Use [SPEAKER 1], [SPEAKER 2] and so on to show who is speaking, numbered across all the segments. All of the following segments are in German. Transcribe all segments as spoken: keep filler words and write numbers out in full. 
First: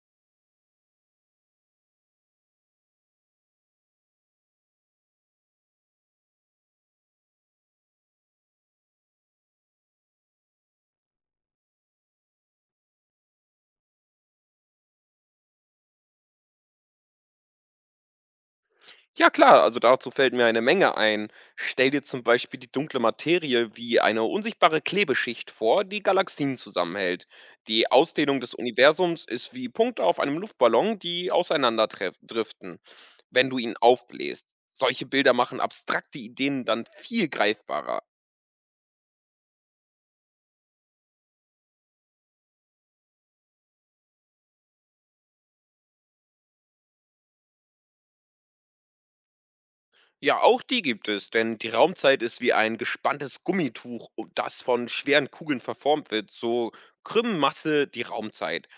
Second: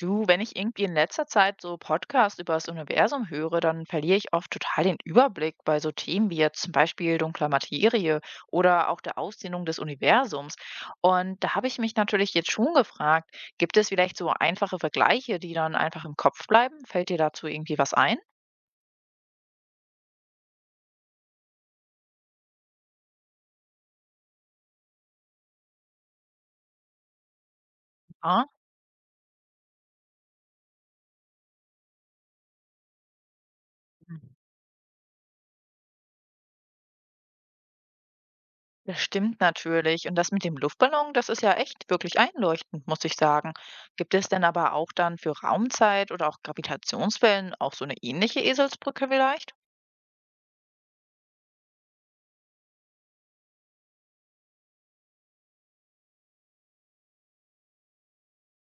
[SPEAKER 1] Du, wenn ich irgendwie in letzter Zeit so Podcasts über das Universum höre, dann verliere ich oft total den Überblick bei so Themen wie jetzt zum Beispiel dunkler Materie oder auch der Ausdehnung des Universums. Und da habe ich mich natürlich jetzt schon gefragt, gibt es vielleicht so einfache Vergleiche, die dann einfach im Kopf bleiben? Fällt dir dazu irgendwie was ein?
[SPEAKER 2] Ja klar, also dazu fällt mir eine Menge ein. Stell dir zum Beispiel die dunkle Materie wie eine unsichtbare Klebeschicht vor, die Galaxien zusammenhält. Die Ausdehnung
[SPEAKER 1] Ah.
[SPEAKER 2] des Universums ist wie Punkte auf einem Luftballon, die auseinanderdriften, wenn du ihn aufbläst. Solche Bilder machen abstrakte Ideen dann viel greifbarer.
[SPEAKER 1] Das stimmt natürlich. Und das mit dem Luftballon, das ist ja echt wirklich einleuchtend, muss ich sagen. Gibt es denn aber auch dann für Raumzeit oder auch Gravitationswellen auch so eine ähnliche Eselsbrücke vielleicht?
[SPEAKER 2] Ja, auch die gibt es, denn die Raumzeit ist wie ein gespanntes Gummituch, um- das von schweren Kugeln verformt wird. So krümmen Masse die Raumzeit.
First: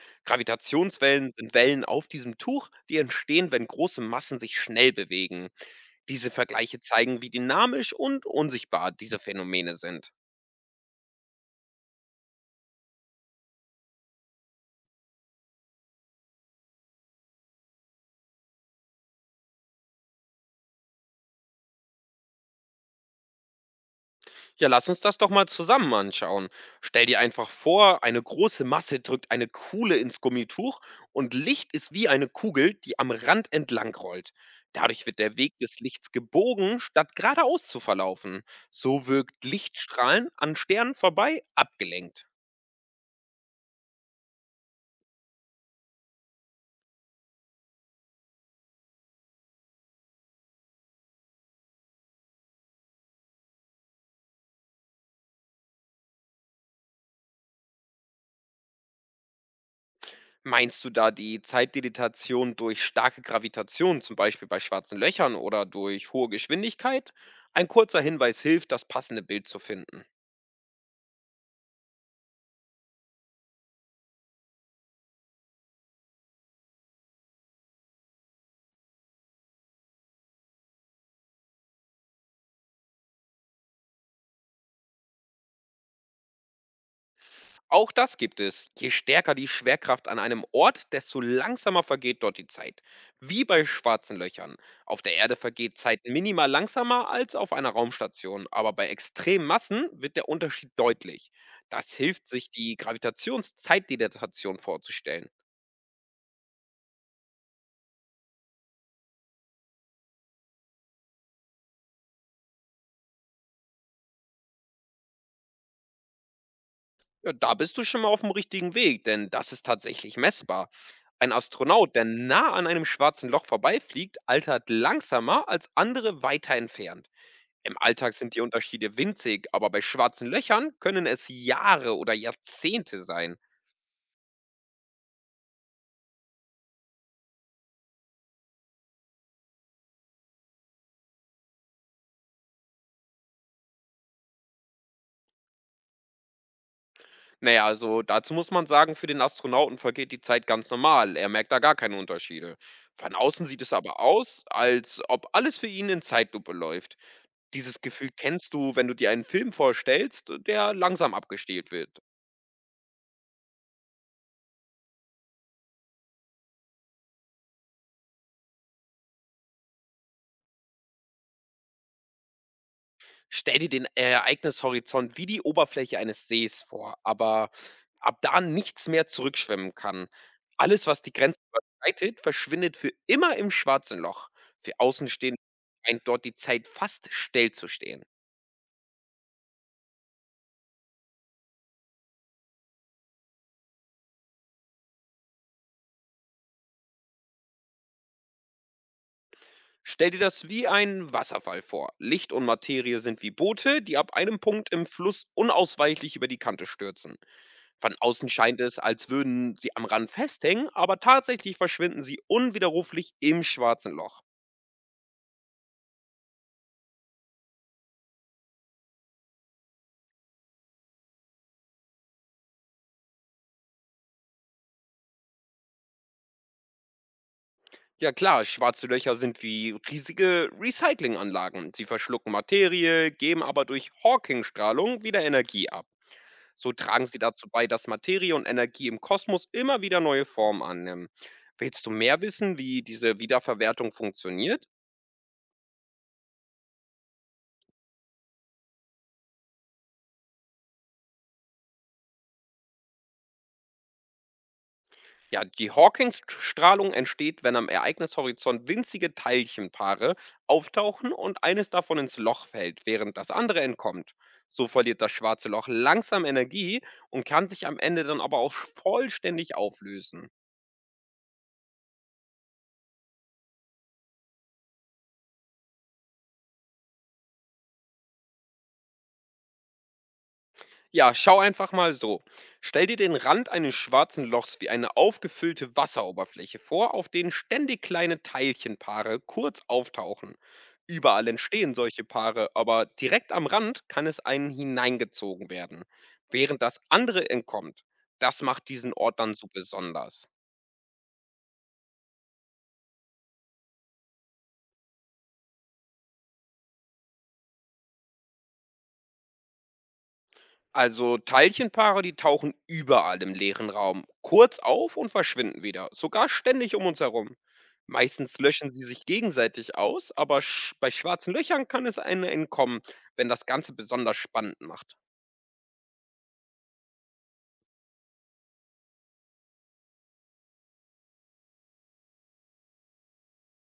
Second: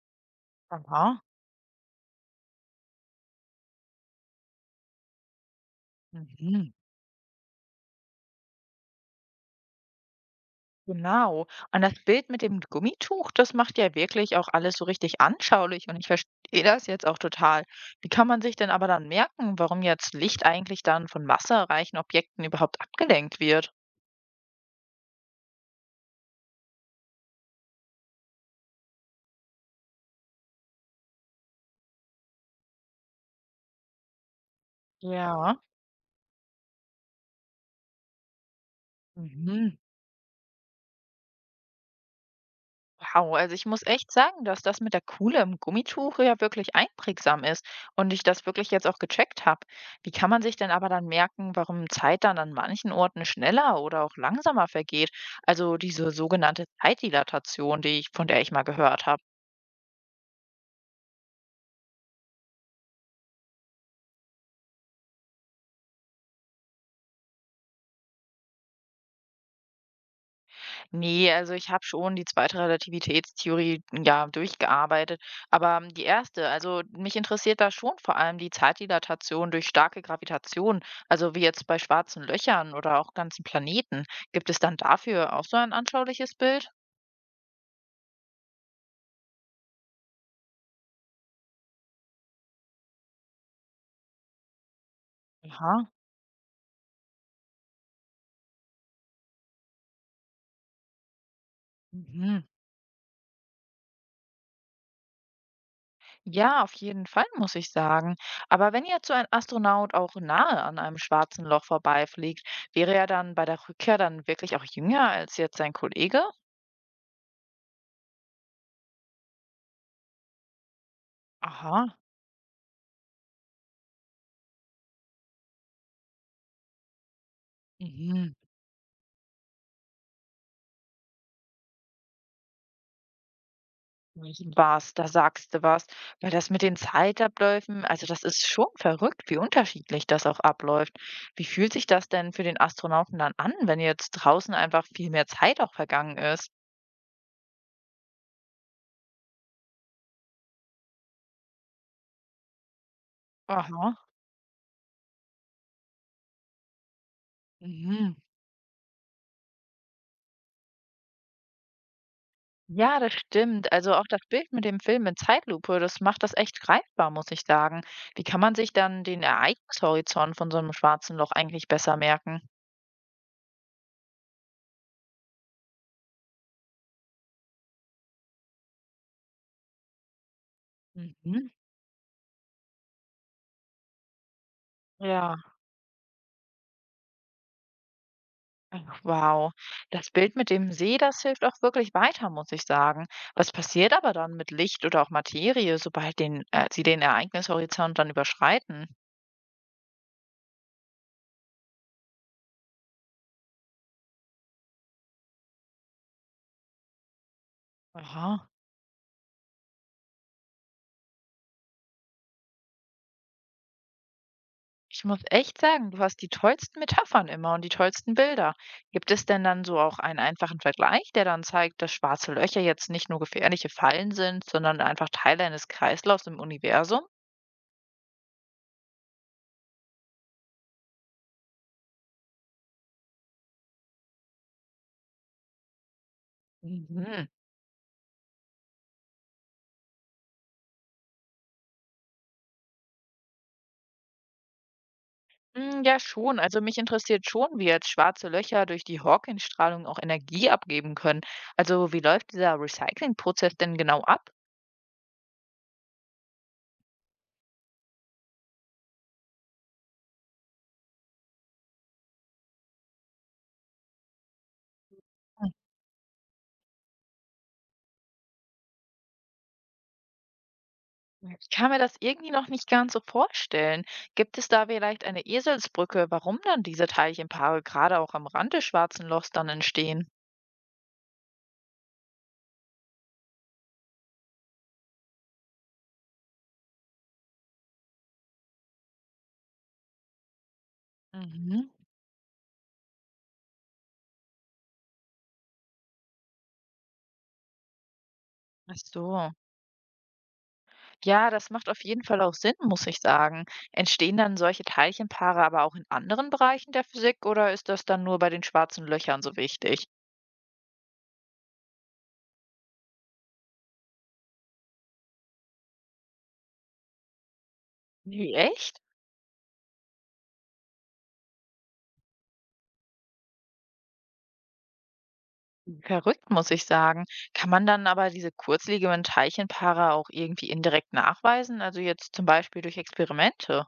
[SPEAKER 1] Aha.
[SPEAKER 2] Gravitationswellen sind Wellen auf diesem Tuch, die entstehen, wenn große Massen sich schnell bewegen. Diese
[SPEAKER 1] Mhm.
[SPEAKER 2] Vergleiche zeigen, wie dynamisch und unsichtbar diese Phänomene sind.
[SPEAKER 1] Genau. Und das Bild mit dem Gummituch, das macht ja wirklich auch alles so richtig anschaulich. Und ich verstehe das jetzt auch total. Wie kann man sich denn aber dann merken, warum jetzt Licht eigentlich dann von wasserreichen Objekten überhaupt abgelenkt wird?
[SPEAKER 2] Ja, lass uns das doch mal zusammen anschauen. Stell dir einfach vor, eine große Masse drückt eine Kuhle ins Gummituch und Licht ist wie eine Kugel, die am Rand entlang rollt. Dadurch wird der Weg
[SPEAKER 1] Ja.
[SPEAKER 2] des Lichts gebogen, statt geradeaus zu verlaufen. So wirkt
[SPEAKER 1] Mhm.
[SPEAKER 2] Lichtstrahlen an Sternen vorbei abgelenkt.
[SPEAKER 1] Wow, also ich muss echt sagen, dass das mit der Kuhle im Gummituch ja wirklich einprägsam ist und ich das wirklich jetzt auch gecheckt habe. Wie kann man sich denn aber dann merken, warum Zeit dann an manchen Orten schneller oder auch langsamer vergeht? Also diese sogenannte Zeitdilatation, die ich, von der ich mal gehört habe.
[SPEAKER 2] Meinst du da die Zeitdilatation durch starke Gravitation, zum Beispiel bei schwarzen Löchern oder durch hohe Geschwindigkeit? Ein kurzer Hinweis hilft, das passende Bild zu finden.
[SPEAKER 1] Nee, also ich habe schon die zweite Relativitätstheorie, ja, durchgearbeitet, aber ähm, die erste, also mich interessiert da schon vor allem die Zeitdilatation durch starke Gravitation, also wie jetzt bei schwarzen Löchern oder auch ganzen Planeten. Gibt es dann dafür auch so ein anschauliches Bild?
[SPEAKER 2] Auch das gibt es. Je stärker die Schwerkraft an einem Ort, desto langsamer vergeht dort die Zeit. Wie bei schwarzen Löchern. Auf der Erde vergeht
[SPEAKER 1] Aha.
[SPEAKER 2] Zeit minimal langsamer als auf einer Raumstation, aber bei extremen Massen wird der Unterschied deutlich. Das hilft
[SPEAKER 1] Mhm.
[SPEAKER 2] sich, die Gravitationszeitdilatation vorzustellen.
[SPEAKER 1] Ja, auf jeden Fall, muss ich sagen. Aber wenn jetzt so ein Astronaut auch nahe an einem schwarzen Loch vorbeifliegt, wäre er dann bei der Rückkehr dann wirklich auch jünger als jetzt sein Kollege?
[SPEAKER 2] Ja, da bist du schon mal auf dem richtigen Weg, denn das ist tatsächlich messbar. Ein Astronaut,
[SPEAKER 1] Aha.
[SPEAKER 2] der nah an einem schwarzen Loch vorbeifliegt, altert langsamer als andere weiter entfernt. Im Alltag
[SPEAKER 1] Mhm.
[SPEAKER 2] sind die Unterschiede winzig, aber bei schwarzen Löchern können es Jahre oder Jahrzehnte sein.
[SPEAKER 1] Was, da sagst du was. Weil das mit den Zeitabläufen, also das ist schon verrückt, wie unterschiedlich das auch abläuft. Wie fühlt sich das denn für den Astronauten dann an, wenn jetzt draußen einfach viel mehr Zeit auch vergangen ist?
[SPEAKER 2] Naja, also dazu muss man sagen, für den Astronauten vergeht die Zeit ganz normal. Er merkt da gar keine Unterschiede. Von außen sieht es aber
[SPEAKER 1] Aha.
[SPEAKER 2] aus, als ob alles für ihn in Zeitlupe läuft. Dieses Gefühl
[SPEAKER 1] Mhm.
[SPEAKER 2] kennst du, wenn du dir einen Film vorstellst, der langsam abgestellt wird.
[SPEAKER 1] Ja, das stimmt. Also auch das Bild mit dem Film in Zeitlupe, das macht das echt greifbar, muss ich sagen. Wie kann man sich dann den Ereignishorizont von so einem schwarzen Loch eigentlich besser merken?
[SPEAKER 2] Stell dir den äh, Ereignishorizont wie die Oberfläche eines Sees vor, aber ab da nichts mehr zurückschwimmen kann. Alles, was die Grenze
[SPEAKER 1] Mhm.
[SPEAKER 2] überschreitet, verschwindet für immer im schwarzen Loch. Für Außenstehende
[SPEAKER 1] Ja.
[SPEAKER 2] scheint dort die Zeit fast stillzustehen.
[SPEAKER 1] Ach, wow, das Bild mit dem See, das hilft auch wirklich weiter, muss ich sagen. Was passiert aber dann mit Licht oder auch Materie, sobald den, äh, sie den Ereignishorizont dann überschreiten?
[SPEAKER 2] Stell dir das wie einen Wasserfall vor. Licht und Materie sind wie Boote, die ab einem Punkt im Fluss unausweichlich über die Kante stürzen. Von außen
[SPEAKER 1] Aha.
[SPEAKER 2] scheint es, als würden sie am Rand festhängen, aber tatsächlich verschwinden sie unwiderruflich im schwarzen Loch.
[SPEAKER 1] Ich muss echt sagen, du hast die tollsten Metaphern immer und die tollsten Bilder. Gibt es denn dann so auch einen einfachen Vergleich, der dann zeigt, dass schwarze Löcher jetzt nicht nur gefährliche Fallen sind, sondern einfach Teile eines Kreislaufs im Universum?
[SPEAKER 2] Ja klar, schwarze Löcher sind wie riesige Recyclinganlagen. Sie verschlucken Materie, geben aber durch Hawking-Strahlung wieder Energie ab. So tragen sie
[SPEAKER 1] Mhm.
[SPEAKER 2] dazu bei, dass Materie und Energie im Kosmos immer wieder neue Formen annehmen. Willst du mehr wissen, wie diese Wiederverwertung funktioniert?
[SPEAKER 1] Hm, ja schon. Also mich interessiert schon, wie jetzt schwarze Löcher durch die Hawking-Strahlung auch Energie abgeben können. Also wie läuft dieser Recyclingprozess denn genau ab?
[SPEAKER 2] Ja, die hawking strahlung entsteht, wenn am Ereignishorizont winzige Teilchenpaare auftauchen und eines davon ins Loch fällt, während das andere entkommt. So verliert das schwarze
[SPEAKER 1] Hm.
[SPEAKER 2] Loch langsam Energie und kann sich am Ende dann aber auch vollständig auflösen.
[SPEAKER 1] Ich kann mir das irgendwie noch nicht ganz so vorstellen. Gibt es da vielleicht eine Eselsbrücke, warum dann diese Teilchenpaare gerade auch am Rand des schwarzen Lochs dann entstehen?
[SPEAKER 2] Ja, schau einfach mal so. Stell dir den Rand eines schwarzen Lochs wie eine aufgefüllte Wasseroberfläche vor, auf denen ständig kleine Teilchenpaare kurz auftauchen. Überall
[SPEAKER 1] Mhm.
[SPEAKER 2] entstehen solche Paare, aber direkt am Rand kann es einen hineingezogen werden, während das andere entkommt. Das macht
[SPEAKER 1] Ach
[SPEAKER 2] diesen Ort
[SPEAKER 1] so.
[SPEAKER 2] dann so besonders.
[SPEAKER 1] Ja, das macht auf jeden Fall auch Sinn, muss ich sagen. Entstehen dann solche Teilchenpaare aber auch in anderen Bereichen der Physik oder ist das dann nur bei den schwarzen Löchern so wichtig?
[SPEAKER 2] Also Teilchenpaare, die tauchen überall im leeren Raum kurz auf und verschwinden wieder, sogar ständig um uns herum.
[SPEAKER 1] Wie,
[SPEAKER 2] Meistens löschen sie
[SPEAKER 1] echt?
[SPEAKER 2] sich gegenseitig aus, aber sch bei schwarzen Löchern kann es einem entkommen, wenn das Ganze besonders spannend macht.
[SPEAKER 1] Verrückt, muss ich sagen. Kann man dann aber diese kurzlebigen Teilchenpaare auch irgendwie indirekt nachweisen? Also jetzt zum Beispiel durch Experimente?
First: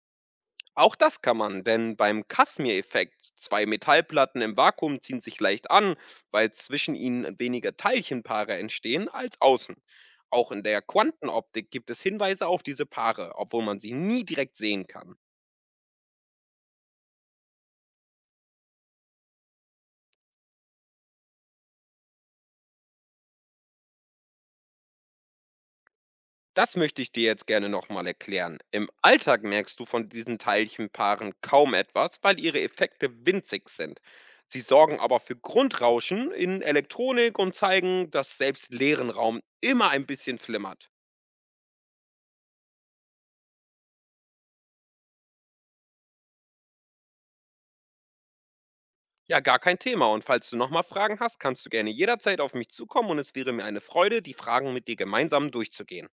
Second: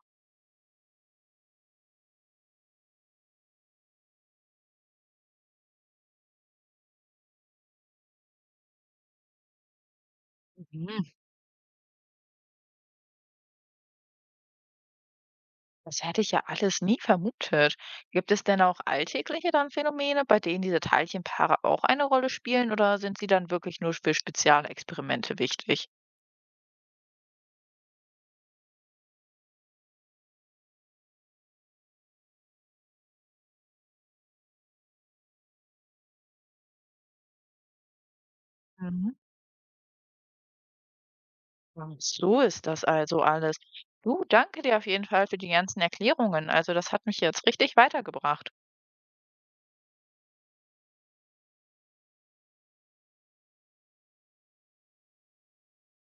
[SPEAKER 2] Auch das kann man, denn beim Casimir-Effekt, zwei Metallplatten im Vakuum ziehen sich leicht an, weil zwischen ihnen weniger Teilchenpaare entstehen als außen. Auch in der
[SPEAKER 1] Mhm.
[SPEAKER 2] Quantenoptik gibt es Hinweise auf diese Paare, obwohl man sie nie direkt sehen kann.
[SPEAKER 1] Das hätte ich ja alles nie vermutet. Gibt es denn auch alltägliche dann Phänomene, bei denen diese Teilchenpaare auch eine Rolle spielen oder sind sie dann wirklich nur für Spezialexperimente wichtig?
[SPEAKER 2] Das möchte ich dir jetzt gerne noch mal erklären. Im Alltag merkst du von diesen Teilchenpaaren kaum etwas, weil ihre Effekte winzig sind. Sie sorgen aber für Grundrauschen in Elektronik und zeigen, dass selbst leeren
[SPEAKER 1] Mhm.
[SPEAKER 2] Raum immer ein bisschen flimmert.
[SPEAKER 1] Ach, so ist das also alles. Du, danke dir auf jeden Fall für die ganzen Erklärungen. Also das hat mich jetzt richtig weitergebracht.
[SPEAKER 2] Ja, gar kein Thema. Und falls du noch mal Fragen hast, kannst du gerne jederzeit auf mich zukommen und es wäre mir eine Freude, die Fragen mit dir gemeinsam durchzugehen.